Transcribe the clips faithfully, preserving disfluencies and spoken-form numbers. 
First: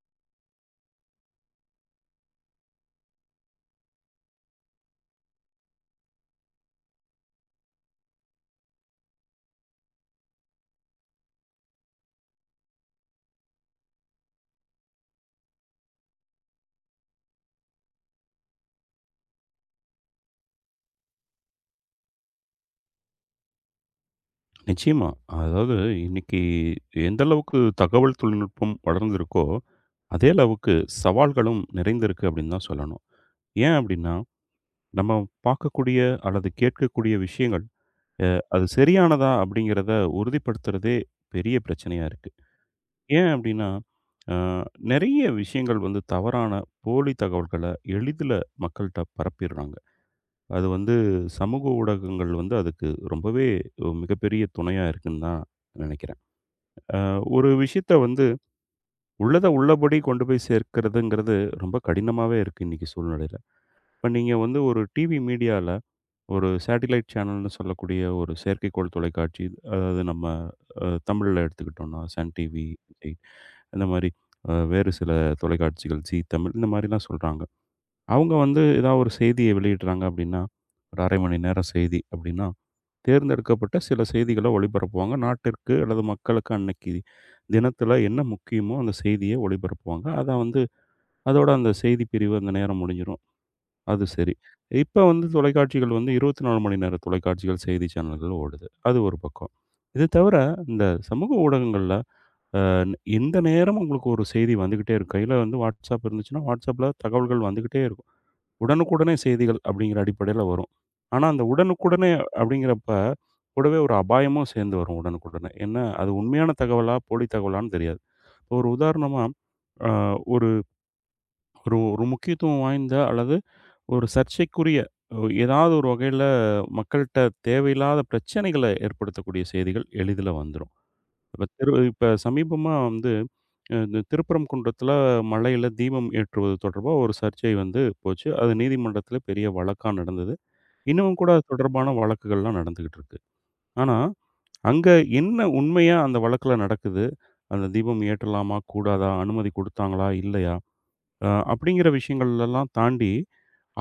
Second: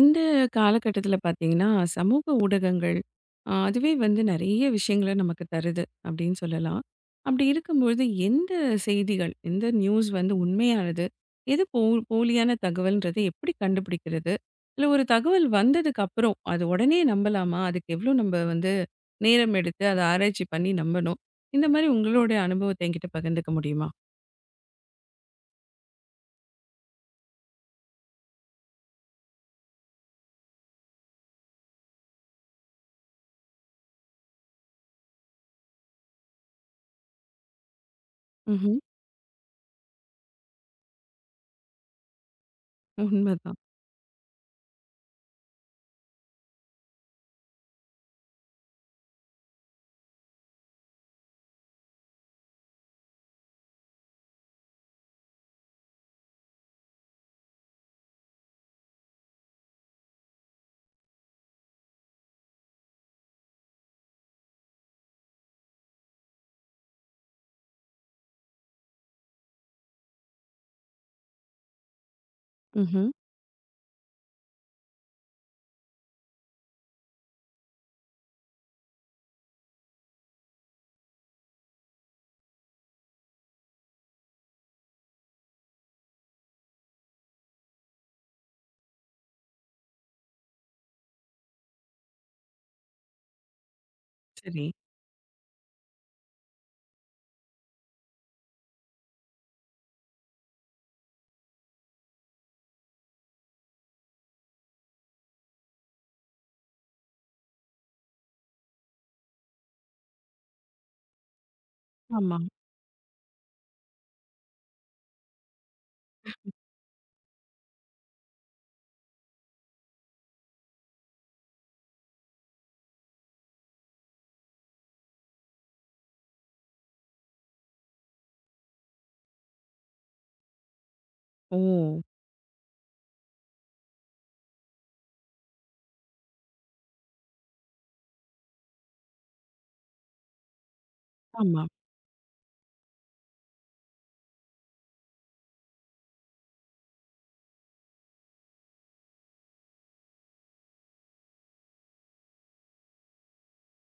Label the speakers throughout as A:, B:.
A: இந்த காலகட்டத்துல பார்த்தீங்கன்னா, சமூக ஊடகங்கள் அ அதுவே வந்து நெறைய விஷயங்கள நமக்கு தருது அப்படின்னு சொல்லலாம். அப்படி இருக்கும்பொழுது எந்த செய்திகள், எந்த நியூஸ் வந்து உண்மையானது? எது போ போலியான தகவல்ன்றத எப்படி கண்டுபிடிக்கிறது? இல்ல ஒரு தகவல் வந்ததுக்கு அப்புறம், அது உடனே நம்பலாமா? அதுக்கு எவ்வளோ நம்ம வந்து நேரம் எடுத்து அத ஆராய்ச்சி பண்ணி நம்பணும்? இந்த மாரி உங்களுடைய அனுபவத்த என்கிட்ட பகிர்ந்துக்க முடியுமா?
B: நிச்சயமா. அதாவது இன்னைக்கு எந்த அளவுக்கு தகவல் தொழில்நுட்பம் வளர்ந்திருக்கோ, அதே அளவுக்கு சவால்களும் நிறைந்திருக்கு அப்படின்னு தான் சொல்லணும். ஏன் அப்படின்னா, நம்ம பார்க்கக்கூடிய அல்லது கேட்கக்கூடிய விஷயங்கள், அது
A: ம்ஹ்ம்.
B: சரியானதா அப்படிங்கிறத உறுதிப்படுத்துறதே பெரிய பிரச்சனையா இருக்கு. ஏன்
A: உண்மதான்.
B: அப்படின்னா, அ நெறைய விஷயங்கள் வந்து தவறான போலி தகவல்கள எளிதில மக்கள்ட்ட பரப்பிடுறாங்க. அது வந்து சமூக ஊடகங்கள் வந்து அதுக்கு ரொம்பவே ஒரு மிகப்பெரிய துணையா இருக்குன்னு தான் நினைக்கிறேன். ஒரு விஷயத்த வந்து உள்ளத உள்ளபடி கொண்டு போய் சேர்க்கிறதுங்கிறது ரொம்ப கடினமாவே இருக்கு இன்னைக்கு சூழ்நிலையில. இப்ப நீங்க வந்து ஒரு டிவி மீடியால ஒரு சேட்டிலைட் சேனல்னு சொல்லக்கூடிய ஒரு செயற்கைக்கோள் தொலைக்காட்சி, அதாவது நம்ம அ தமிழ்ல எடுத்துக்கிட்டோம்னா சன் டிவி,
A: ம்ஹ்ம்.
B: விஜய் இந்த மாரி அ வேறு சில தொலைக்காட்சிகள் ஜீ தமிழ் இந்த மாரிலாம் சொல்றாங்க. அவங்க வந்து ஏதாவது ஒரு செய்திய வெளியிடுறாங்க அப்படின்னா, ஒரு அரை மணி நேரம் செய்தி அப்படின்னா தேர்ந்தெடுக்கப்பட்ட சில செய்திகள ஒளிபரப்புவாங்க. நாட்டிற்கு அல்லது மக்களுக்கு அன்னைக்கு தினத்தில என்ன முக்கியமோ அந்த செய்திய ஒளிபரப்புவாங்க. அத வந்து அதோட அந்த செய்தி பிரிவு அந்த நேரம் முடிஞ்சிரும். அது சரி.
A: சரி.
B: இப்ப வந்து தொலைக்காட்சிகள் வந்து இருபத்தி நான்கு மணி நேர தொலைக்காட்சிகள் செய்தி சேனல்கள் ஓடுது. அது ஒரு பக்கம். இது தவிர இந்த சமூக ஊடகங்கள்ல அ எந்த நேரமும் உங்களுக்கு ஒரு செய்தி வந்துகிட்டே இருக்கும். கையில வந்து WhatsApp இருந்துச்சுன்னா, WhatsAppல தகவல்கள் வந்துகிட்டே இருக்கும். உடனுக்குடனே செய்திகள் அப்படிங்கிற அடிப்படையில வரும். ஆனா, அந்த உடனுக்குடனே
A: ஆமா.
B: அப்படிங்கிறப்ப, கூடவே ஒரு அபாயமும் சேர்ந்து வரும் உடனுக்குடனே. என்ன அது உண்மையான தகவலா, போலி தகவலான்னு தெரியாது. இப்போ ஒரு உதாரணமா, அ ஒரு ஒரு ஒரு முக்கியத்துவம் வாய்ந்த அல்லது ஒரு சர்ச்சைக்குரிய அஹ், ஏதாவது ஒரு வகையில மக்கள்ட்ட தேவையில்லாத பிரச்சனைகள ஏற்படுத்தக்கூடிய செய்திகள் எளிதில வந்துரும். இப்ப
A: ஓ!
B: திரு இப்ப சமீபமா வந்து அ இந்த திருப்பரங்குன்றத்தில மலையில தீபம் ஏற்றுவது தொடர்பா ஒரு சர்ச்சை வந்து போச்சு. அது நீதிமன்றத்தில பெரிய வழக்கா நடந்தது. இன்னமும் கூட அது
A: ஆமா.
B: தொடர்பான வழக்குகள்லாம் நடந்துகிட்டு இருக்கு. ஆனா, அங்க என்ன உண்மையா அந்த வழக்குல நடக்குது? அந்த தீபம் ஏற்றலாமா? கூடாதா? அனுமதி குடுத்தாங்களா? இல்லையா? அ அப்படிங்கிற விஷயங்கள்லலாம் தாண்டி,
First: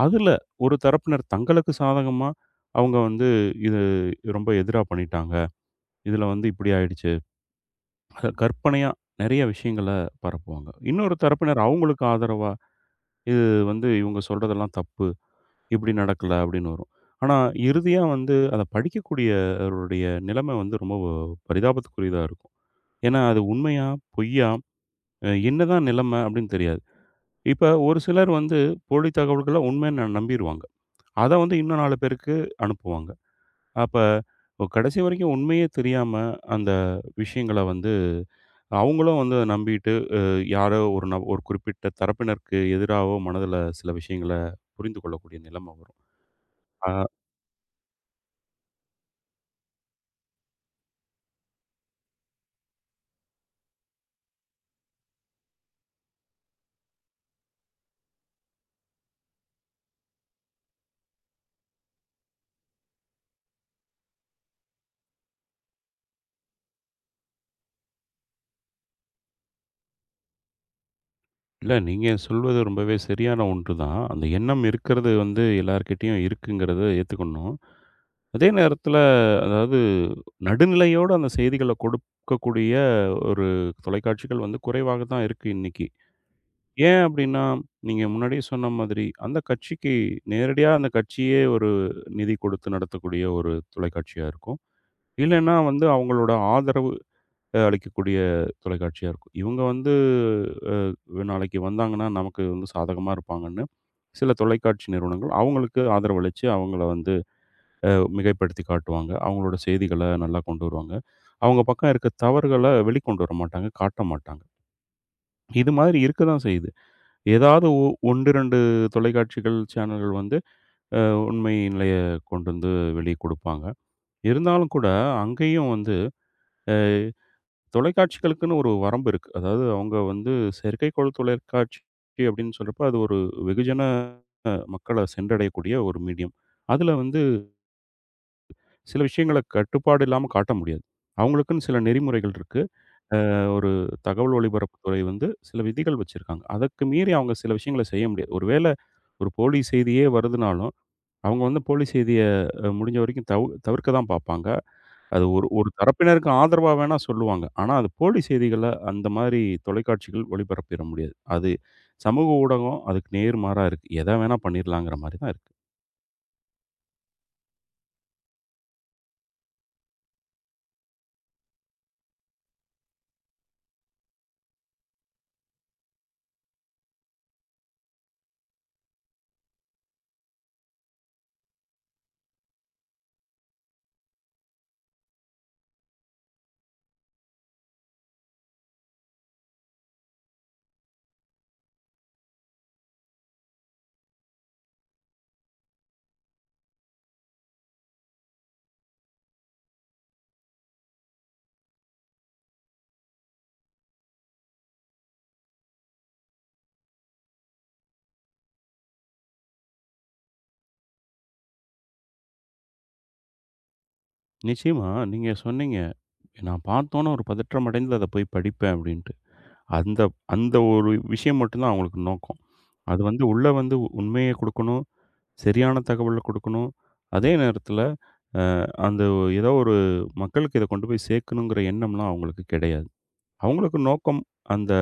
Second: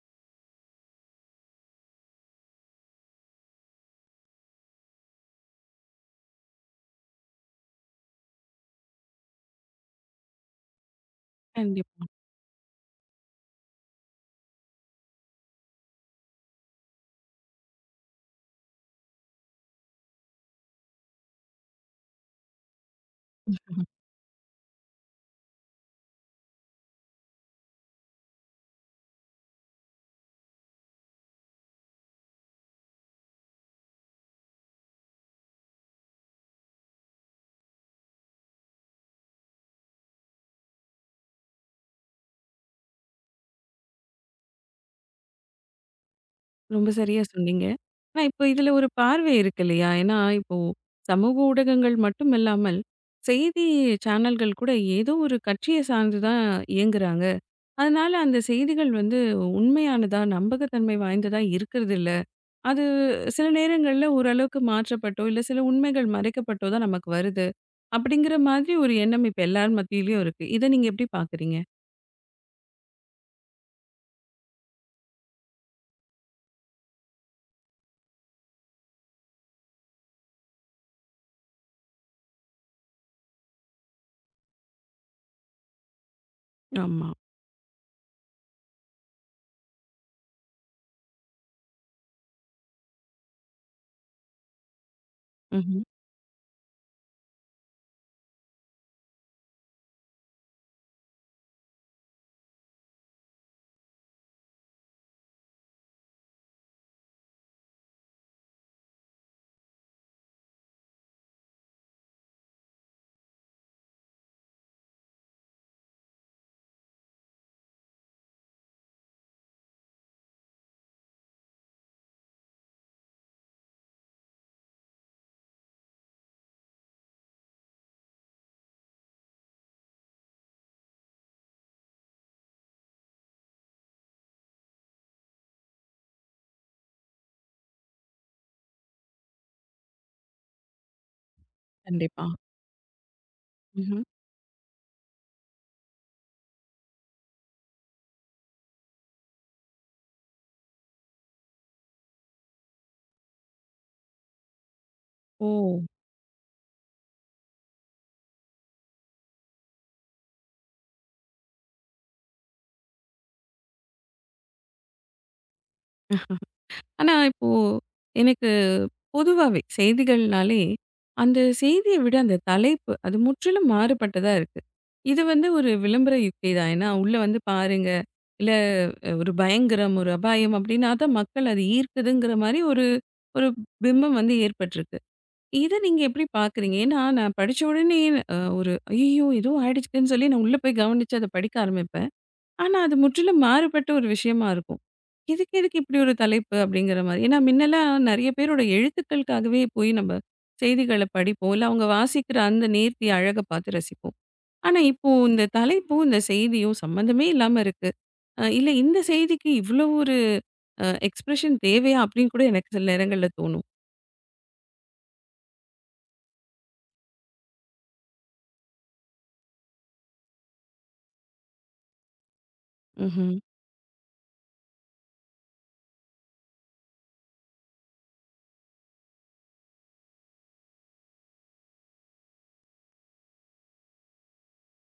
B: அதுல ஒரு தரப்பினர் தங்களுக்கு சாதகமா அவங்க வந்து இது ரொம்ப எதிரா பண்ணிட்டாங்க. இதுல வந்து இப்படி ஆயிடுச்சு. கற்பனையா நெறைய விஷயங்கள பரப்புவாங்க. இன்னொரு தரப்பினர் அவங்களுக்கு
A: கண்டிப்பா.
B: ஆதரவா, இது வந்து இவங்க சொல்றதெல்லாம் தப்பு. இப்படி நடக்கல அப்படின்னு வரும். ஆனா, இறுதியா வந்து அத படிக்கக்கூடியவருடைய நிலைமை வந்து ரொம்ப பரிதாபத்துக்குரியதா இருக்கும். ஏன்னா, அது உண்மையா? பொய்யா? அ என்னதான் நிலைமை அப்படின்னு தெரியாது. இப்ப ஒரு சிலர் வந்து போலி தகவல்கள உண்மைன்னு ந நம்பிருவாங்க. அத வந்து இன்னும் நாலு பேருக்கு அனுப்புவாங்க. அப்ப கடைசி வரைக்கும் உண்மையே தெரியாம அந்த விஷயங்கள வந்து அவங்களும் வந்து அத நம்பிட்டு அ யாரோ ஒரு நப ஒரு குறிப்பிட்ட தரப்பினருக்கு எதிராவோ மனதுல சில விஷயங்கள புரிந்து கொள்ளக்கூடிய நிலைமை வரும்.
A: ரொம்ப
B: அ
A: சரியா சொன்னீங்க. ஆனா, இப்போ இதுல ஒரு பார்வை இருக்கு இல்லையா? ஏன்னா, இப்போ சமூக ஊடகங்கள் மட்டும் இல்லாமல், செய்தி சேனல்கள் கூட ஏதோ ஒரு கட்சிய சார்ந்து தான் இயங்குறாங்க. அதனால அந்த செய்திகள் வந்து உண்மையானதா, நம்பகத்தன்மை வாய்ந்ததா இருக்கிறதில்ல. அது சில நேரங்கள்ல ஓரளவுக்கு மாற்றப்பட்டோ, இல்ல சில உண்மைகள் மறைக்கப்பட்டோ தான் நமக்கு வருது. அப்படிங்கிற மாதிரி ஒரு எண்ணம் இப்ப எல்லார் மத்தியிலயும் இருக்கு. இத நீங்க எப்படி பார்க்குறீங்க?
B: இல்ல, நீங்க சொல்வது ரொம்பவே சரியான ஒன்றுதான். அந்த எண்ணம் இருக்கிறது வந்து எல்லார்கிட்டயும் இருக்குங்கிறத ஏத்துக்கணும். அதே நேரத்துல அதாவது நடுநிலையோட அந்த செய்திகள கொடுக்கக்கூடிய ஒரு தொலைக்காட்சிகள் வந்து குறைவாக தான் இருக்கு இன்னைக்கு. ஏன்
A: ஆமா.
B: அப்டின்னா, நீங்க முன்னாடியே சொன்ன மாதிரி அந்த கட்சிக்கு நேரடியா அந்த கட்சியே ஒரு நிதி கொடுத்து நடத்தக்கூடிய ஒரு தொலைக்காட்சியா இருக்கும். இல்லன்னா
A: ம்ஹ்ம்.
B: வந்து அவங்களோட ஆதரவு அ அளிக்கக்கூடிய தொலைக்காட்சியா இருக்கும். இவங்க வந்து அ நாளைக்கு வந்தாங்கன்னா, நமக்கு வந்து சாதகமா இருப்பாங்கன்னு, சில தொலைக்காட்சி நிறுவனங்கள் அவங்களுக்கு ஆதரவளிச்சு, அவங்கள வந்து அ மிகைப்படுத்தி காட்டுவாங்க. அவங்களோட செய்திகள நல்லா கொண்டு வருவாங்க. அவங்க பக்கம் இருக்க தவறுகள வெளிக்கொண்டு வர மாட்டாங்க, காட்ட மாட்டாங்க. இது மாதிரி இருக்க தான் செய்யுது. ஏதாவது ஒ ஒன்று, இரண்டு தொலைக்காட்சிகள், சேனல்கள் வந்து அ உண்மை நிலைய கொண்டு வந்து வெளிய குடுப்பாங்க. இருந்தாலும் கூட, அங்கேயும் வந்து அ தொலைக்காட்சிகளுக்குன்னு ஒரு வரம்பு இருக்கு. அதாவது அவங்க வந்து செயற்கைக்கோள் தொலைக்காட்சி அப்படின்னு சொல்றப்ப, அது ஒரு வெகுஜன அ மக்கள சென்றடையக்கூடிய ஒரு மீடியம். அதுல வந்து சில விஷயங்கள கட்டுப்பாடு இல்லாம காட்ட முடியாது. அவங்களுக்குன்னு சில
A: கண்டிப்பா.
B: நெறிமுறைகள் இருக்கு. அ ஒரு
A: ம்ஹ்ம்.
B: தகவல் ஒலிபரப்புத்துறை வந்து சில விதிகள் வச்சிருக்காங்க. அதற்கு மீறி அவங்க சில விஷயங்கள செய்ய முடியாது. ஒரு வேள ஒரு போலி செய்தியே வருதுனாலும், அவங்க வந்து போலி செய்திய அ முடிஞ்ச வரைக்கும் தவு தவிர்க்க தான் பார்ப்பாங்க. அது ஒரு
A: ஓ!
B: ஒரு தரப்பினருக்கு ஆதரவா வேணா சொல்லுவாங்க. ஆனா, அது போலி செய்திகள அந்த மாரி தொலைக்காட்சிகள் ஒளிபரப்பிற முடியாது. அது சமூக ஊடகம் அதுக்கு நேர்மாறா இருக்கு. எத வேணா பண்ணிரலாங்கிற மாரி தான் இருக்கு.
A: ஆனா, இப்போ எனக்கு பொதுவாவே செய்திகள்னாலே, அந்த செய்திய விட அந்த தலைப்பு, அது முற்றிலும் மாறுபட்டதா இருக்கு. இது வந்து ஒரு விளம்பர யுக்தி தான். ஏன்னா, உள்ள வந்து பாருங்க, இல்ல அஹ், ஒரு பயங்கரம், ஒரு அபாயம் அப்படின்னா தான் மக்கள் அது ஈர்க்குதுங்கிற மாரி ஒரு ஒரு பிம்பம் வந்து ஏற்பட்டிருக்கு. இத நீங்க எப்படி பார்க்குறீங்க? ஏன்னா, நான் படிச்ச உடனே அ ஒரு "ஐயய்யோ! ஏதோ ஆயிடுச்சுன்னு" சொல்லி நான் உள்ள போய் கவனிச்சு அத படிக்க ஆரம்பிப்பேன். ஆனா, அது முற்றிலும் மாறுபட்ட ஒரு விஷயமா இருக்கும். "இதுக்கு எதுக்கு இப்படி ஒரு தலைப்பு?" அப்படிங்கிற மாரி. ஏன்னா, முன்னலாம் நெறைய பேரோட எழுத்துக்களுக்காகவே போய் நம்ம செய்திகள படிப்போம். இல்ல அவங்க வாசிக்கிற அந்த நேர்த்தி, அழக பார்த்து ரசிப்போம். ஆனா, இப்போ இந்த தலைப்பும், இந்த செய்தியும் சம்மந்தமே இல்லாம இருக்கு. அ இல்ல இந்த செய்திக்கு இவ்வளோ ஒரு அ எக்ஸ்பிரஷன் தேவையா? அப்படின்னு கூட எனக்கு சில நேரங்கள்ல தோணும்.
B: நிச்சயமா நீங்க சொன்னீங்க, "நான் பார்த்தோன்னே ஒரு பதற்றம் அடைந்து அத போய் படிப்பேன்" அப்படின்ட்டு. அந்த அந்த ஒரு விஷயம் மட்டும் தான் அவங்களுக்கு நோக்கம். அது வந்து
A: ம்ஹ்ம்.
B: உள்ள வந்து உண்மைய குடுக்கணும், சரியான தகவல குடுக்கணும். அதே நேரத்தில அந்த ஏதோ ஒரு மக்களுக்கு இத கொண்டு போய் சேர்க்கணுங்கிற எண்ணம்லாம் அவங்களுக்கு கிடையாது. அவங்களுக்கு நோக்கம் அந்த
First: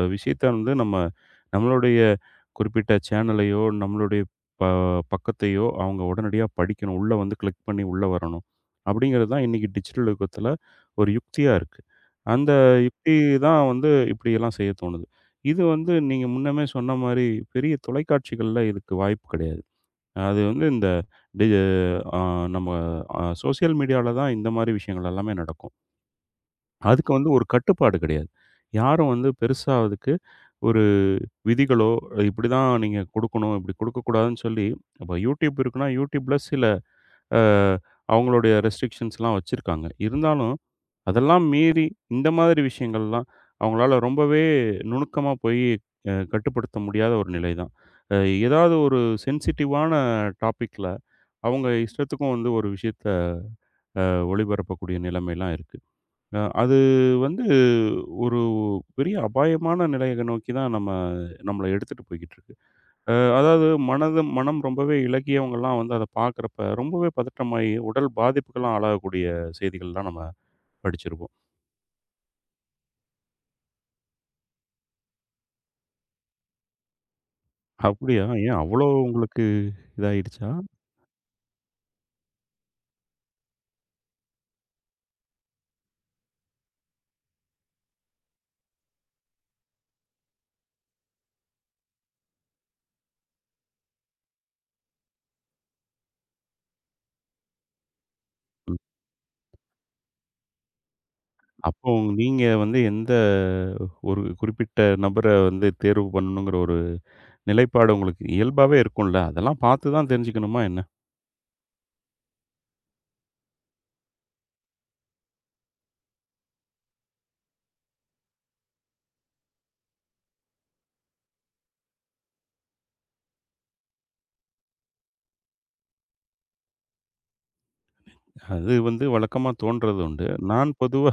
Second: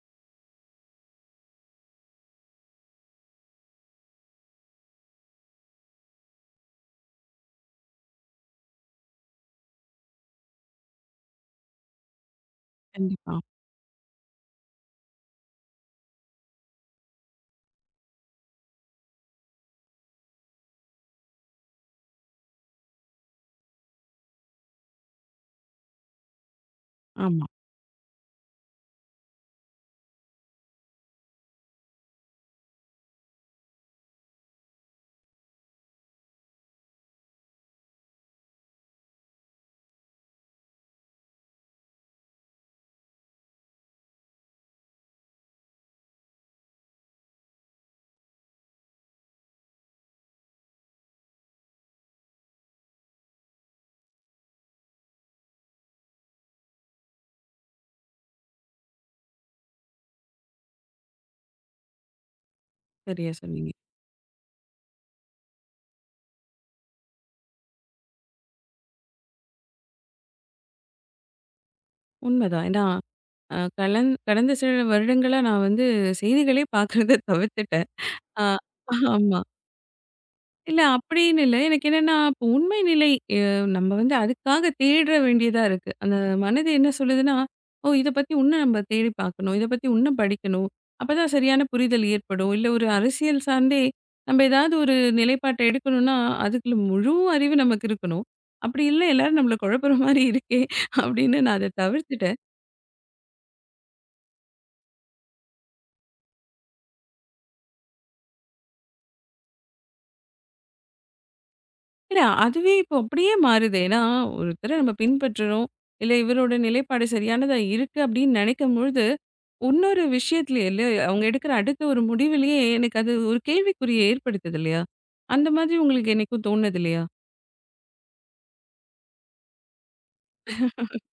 B: அஹ், விஷயத்த வந்து நம்ம நம்மளுடைய குறிப்பிட்ட சேனலையோ, நம்மளுடைய ப பக்கத்தையோ அவங்க உடனடியா படிக்கணும். உள்ள வந்து கிளிக் பண்ணி உள்ள வரணும். அப்படிங்கிறது தான் இன்னைக்கு டிஜிட்டல் யுகத்துல ஒரு யுக்தியா இருக்கு. அந்த யுக்தி
A: கண்டிப்பா.
B: தான் வந்து இப்படியெல்லாம் செய்ய தோணுது. இது வந்து நீங்க முன்னமே சொன்ன மாரி பெரிய தொலைக்காட்சிகள்ல இதுக்கு வாய்ப்பு கிடையாது. அது வந்து இந்த டி அ நம்ம அ சோசியல் மீடியால தான் இந்த மாரி விஷயங்கள் எல்லாமே நடக்கும். அதுக்கு வந்து ஒரு
A: ஆமா.
B: கட்டுப்பாடு கிடையாது. யாரும் வந்து பெருசா அதுக்கு ஒரு விதிகளோ, இப்படிதான் நீங்க குடுக்கணும், இப்படி குடுக்கக்கூடாதுன்னு சொல்லி, இப்போ YouTube இருக்குன்னா, YouTubeல சில அ அவங்களுடைய ரெஸ்ட்ரிக்ஷன்ஸ்லாம் வச்சிருக்காங்க. இருந்தாலும், அதெல்லாம் மீறி இந்த மாதிரி விஷயங்கள்லாம் அவங்களால ரொம்பவே நுணுக்கமா போய் அ கட்டுப்படுத்த முடியாத ஒரு நிலை தான். அ ஏதாவது ஒரு சென்சிட்டிவான டாபிக்ல அவங்க இஷ்டத்துக்கும் வந்து ஒரு விஷயத்த ஒளிபரப்பக்கூடிய நிலைமைலாம் இருக்கு. அ அது வந்து ஒரு பெரிய அபாயமான நிலைய நோக்கி தான் நம்ம நம்மள எடுத்துட்டு போய்க்கிட்டு இருக்கு. அ
A: சரியா
B: அதாவது
A: சொன்னீங்க.
B: மனது மனம் ரொம்பவே இளகியவங்கலாம் வந்து அத பார்க்குறப்ப, ரொம்பவே பதட்டமாயி உடல் பாதிப்புக்கெல்லாம் ஆளாகக்கூடிய செய்திகள்லாம் நம்ம படிச்சிருப்போம்.
A: உண்மதான். ஏன்னா, அ கலந் கடந்த சில வருடங்களா நான் வந்து செய்திகளே பார்க்கறத தவிர்த்துட்டேன்.
B: அப்படியா?
A: ஆ
B: ஏன் அவ்வளோ
A: ஆமா.
B: உங்களுக்கு இதாயிடுச்சா?
A: இல்ல அப்படின்னு இல்ல. எனக்கு என்னன்னா, இப்போ உண்மை நிலை அ நம்ம வந்து அதுக்காக தேட வேண்டியதா இருக்கு. அந்த மனது என்ன சொல்லுதுன்னா, "ஓ! இத பத்தி உன்னும் நம்ம தேடி பார்க்கணும். இத பத்தி உன்னும் படிக்கணும். அப்பதான் சரியான புரிதல் ஏற்படும்." இல்ல ஒரு அரசியல் சார்ந்தே நம்ம ஏதாவது ஒரு நிலைப்பாட்ட எடுக்கணும்னா, அதுக்குள்ள முழு அறிவு நமக்கு இருக்கணும்.
B: ம்.
A: அப்படி இல்ல எல்லாரும் நம்மள குழப்புற மாரி இருக்கே! அப்படின்னு நான் அத
B: அப்போ
A: தவிர்த்துட்டேன்.
B: நீங்க வந்து எந்த ஒரு குறிப்பிட்ட நபர வந்து தேர்வு பண்ணணுங்கிற ஒரு நிலைப்பாடு உங்களுக்கு இயல்பாவே இருக்கும்ல. அதெல்லாம் பார்த்து தான் தெரிஞ்சுக்கணுமா என்ன?
A: இல்ல அதுவே இப்போ அப்படியே மாறுது. ஏன்னா, ஒருத்தர நம்ம பின்பற்றுறோம். இல்ல இவரோட நிலைப்பாடு சரியானதா இருக்கு அப்படின்னு நினைக்கும்பொழுது இன்னொரு விஷயத்திலயே இல்ல, அவங்க எடுக்கிற அடுத்த ஒரு முடிவிலேயே எனக்கு அது ஒரு கேள்விக்குறிய ஏற்படுத்துது இல்லையா? அந்த மாதிரி உங்களுக்கு என்னைக்கும் தோணுது இல்லையா?
B: அது வந்து வழக்கமா தோன்றது உண்டு. நான் பொதுவா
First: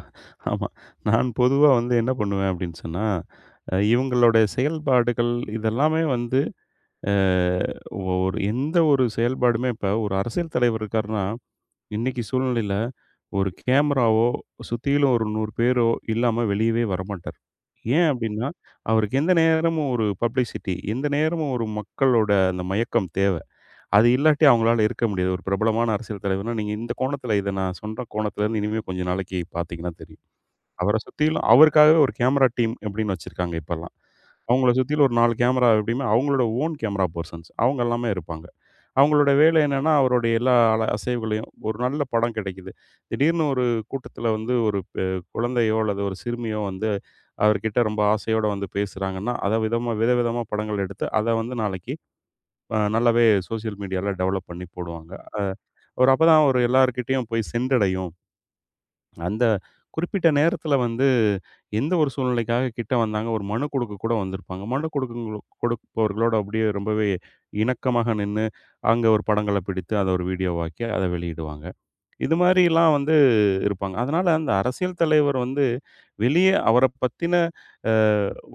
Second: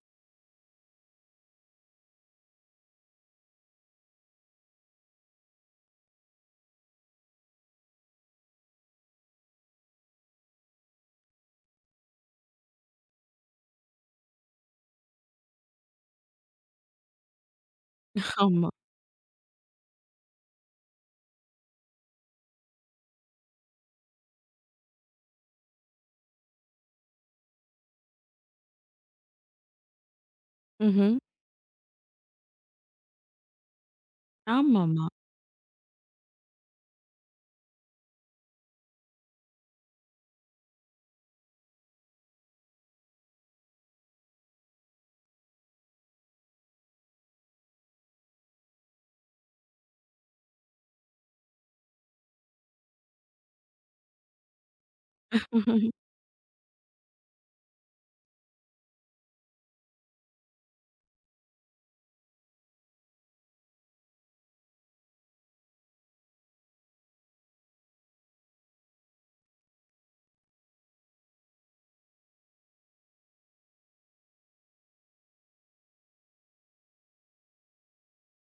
B: ஆமா. நான் பொதுவா வந்து என்ன பண்ணுவேன் அப்படின்னு சொன்னா, அ இவங்களுடைய செயல்பாடுகள் இதெல்லாமே வந்து அ ஒரு எந்த ஒரு செயல்பாடுமே இப்ப ஒரு அரசியல் தலைவர் இருக்காருன்னா, இன்னைக்கு சூழ்நிலையில ஒரு கேமராவோ, சுத்திலும் ஒரு நூறு பேரோ இல்லாம வெளியவே வரமாட்டார். ஏன் அப்படின்னா,
A: ஆமா.
B: அவருக்கு எந்த நேரமும் ஒரு பப்ளிசிட்டி, எந்த நேரமும் ஒரு மக்களோட அந்த மயக்கம் தேவை. அது இல்லாட்டி அவங்களால இருக்க முடியாது. ஒரு பிரபலமான அரசியல் தலைவர்னா, நீங்க இந்த கோணத்தில இத நான் சொன்ன கோணத்துலருந்து இனிமே கொஞ்ச நாளைக்கு பார்த்தீங்கன்னா தெரியும். அவர
A: ம்ஹ்ம்.
B: சுத்திலும் அவருக்காகவே ஒரு கேமரா டீம் அப்படின்னு வச்சிருக்காங்க இப்பல்லாம். அவங்கள சுத்திலும்
A: ஆமாமா.
B: ஒரு நாலு கேமரா எப்படியுமே அவங்களோட ஓன் கேமரா பெர்சன்ஸ். அவங்க எல்லாமே இருப்பாங்க. அவங்களோட வேலை என்னன்னா, அவருடைய எல்லா அல அசைவுகளையும் ஒரு நல்ல படம் கிடைக்குது. திடீர்னு ஒரு கூட்டத்தில வந்து ஒரு பெ குழந்தையோ அல்லது ஒரு சிறுமியோ வந்து அவர்கிட்ட ரொம்ப ஆசையோட வந்து பேசுறாங்கன்னா, அத விதமா விதவிதமா படங்கள் எடுத்து அத வந்து நாளைக்கு அ நல்லாவே சோசியல் மீடியால டெவலப் பண்ணி போடுவாங்க. அ ஒரு அப்பதான் ஒரு எல்லார்கிட்டயும் போய் சென்றடையும். அந்த குறிப்பிட்ட நேரத்தில வந்து எந்த ஒரு சூழ்நிலைக்காக கிட்ட வந்தாங்க, ஒரு மனு குடுக்க கூட வந்திருப்பாங்க. மனு குடுக்குங்களோ கொடுப்பவர்களோட அப்படியே ரொம்பவே இணக்கமாக நின்னு, அங்க ஒரு படங்கள பிடித்து, அத ஒரு வீடியோவாக்கி, அத வெளியிடுவாங்க. இது மாரிலாம் வந்து இருப்பாங்க. அதனால அந்த அரசியல் தலைவர் வந்து வெளியே அவரைப் பத்தின அ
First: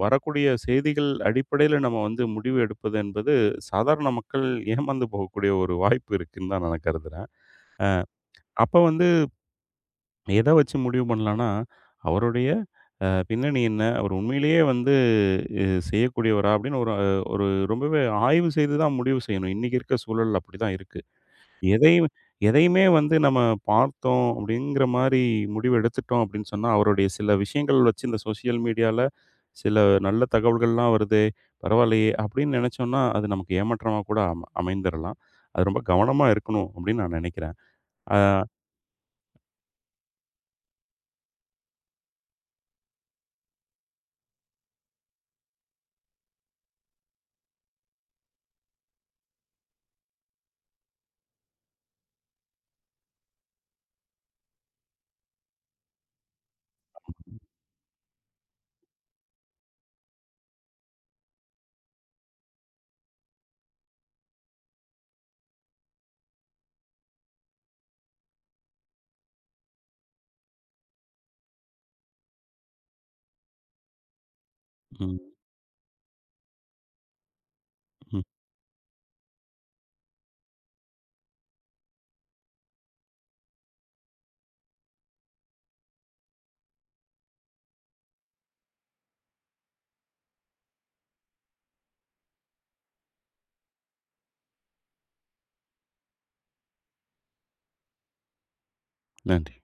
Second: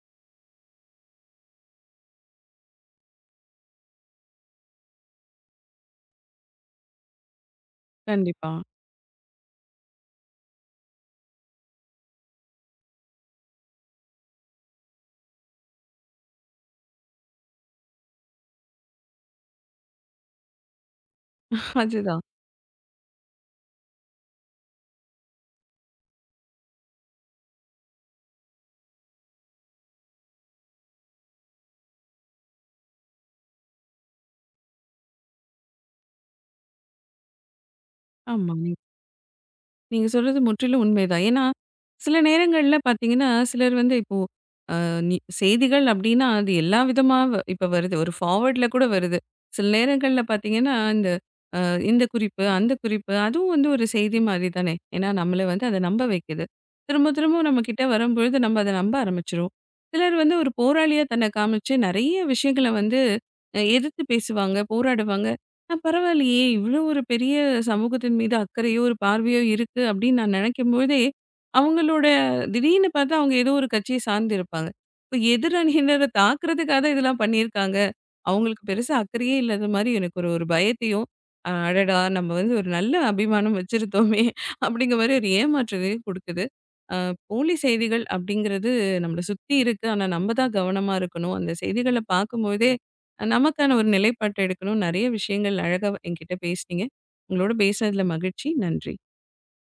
B: வரக்கூடிய செய்திகள் அடிப்படையில நம்ம வந்து முடிவு எடுப்பது என்பது சாதாரண மக்கள் ஏமாந்து போகக்கூடிய ஒரு வாய்ப்பு இருக்குன்னு தான் நான் கருதுறேன்.
A: கண்டிப்பா.
B: அப்ப வந்து எத வச்சு முடிவு பண்ணலாம்னா, அவருடைய அ பின்னணி என்ன? அவர் உண்மையிலேயே வந்து அ செய்யக்கூடியவரா? அப்படின்னு ஒரு அஹ், ஒரு ரொம்பவே ஆய்வு செய்து தான் முடிவு செய்யணும். இன்னைக்கு இருக்க சூழல் அப்படிதான் இருக்கு. எதையும்
A: அதுதான்.
B: எதையுமே வந்து நம்ம பார்த்தோம் அப்படிங்கிற மாரி முடிவு எடுத்துட்டோம் அப்படின்னு சொன்னா, அவருடைய சில விஷயங்கள் வச்சு இந்த சோசியல் மீடியால சில நல்ல தகவல்கள்லாம் வருதே, பரவாயில்லையே அப்படின்னு நினைச்சோம்னா, அது நமக்கு ஏமாற்றமா கூட அம அமைந்துரலாம். அது ரொம்ப கவனமா இருக்கணும் அப்படின்னு நான் நினைக்கிறேன். அ
A: ஆமா. நீ- நீங்க சொல்றது முற்றிலும் உண்மைதான். ஏன்னா, சில நேரங்கள்ல பார்த்தீங்கன்னா, சிலர் வந்து இப்போ நி செய்திகள் அப்டின்னா, அது எல்லா விதமா வ இப்ப வருது. ஒரு ஃபார்வர்ட்ல கூட வருது. சில நேரங்கள்ல பார்த்தீங்கன்னா, இந்த அ இந்த குறிப்பு, அந்த குறிப்பு அதுவும் வந்து ஒரு செய்தி மாரி தானே! ஏன்னா, நம்மள வந்து அத நம்ப வைக்குது. திரும்ப திரும்ப நம்மகிட்ட வரும்பொழுது நம்ம அத நம்ப ஆரம்பிச்சுருவோம். சிலர் வந்து ஒரு போராளியா தன்ன காமிச்சு நெறைய விஷயங்கள வந்து அ எதிர்த்து பேசுவாங்க, போராடுவாங்க. ஆனா பரவாயில்லயே! இவ்ளோ ஒரு பெரிய சமூகத்தின் மீது அக்கறையோ, ஒரு பார்வையோ இருக்கு அப்டின்னு நான் நெனைக்கும்போதே, அவங்களோட திடீர்னு பார்த்தா அவங்க ஏதோ ஒரு கட்சிய சார்ந்து இருப்பாங்க. இப்ப
B: ம்,
A: எதிரணியினர தாக்குறதுக்காக தான் இதெல்லாம் பண்ணியிருக்காங்க.
B: ம்.
A: அவங்களுக்கு பெருசா அக்கறையே இல்லாத மாரி எனக்கு ஒரு ஒரு பயத்தையும், அ அடடா! நம்ம வந்து ஒரு நல்ல அபிமானம் வச்சிருந்தோமே! அப்படிங்கிற மாரி ஒரு ஏமாற்றத்தையும் குடுக்குது. அ போலி செய்திகள் அப்படிங்கிறது நம்மள சுத்தி இருக்கு. ஆனா நம்ம தான் கவனமா இருக்கணும். அந்த செய்திகள பார்க்கும்போதே நமக்கான ஒரு நிலைப்பாட்ட எடுக்கணும். நெறைய விஷயங்கள் அழகா என்கிட்ட பேசுனீங்க. உங்களோட பேசினதுல மகிழ்ச்சி. நன்றி.
B: நன்றி.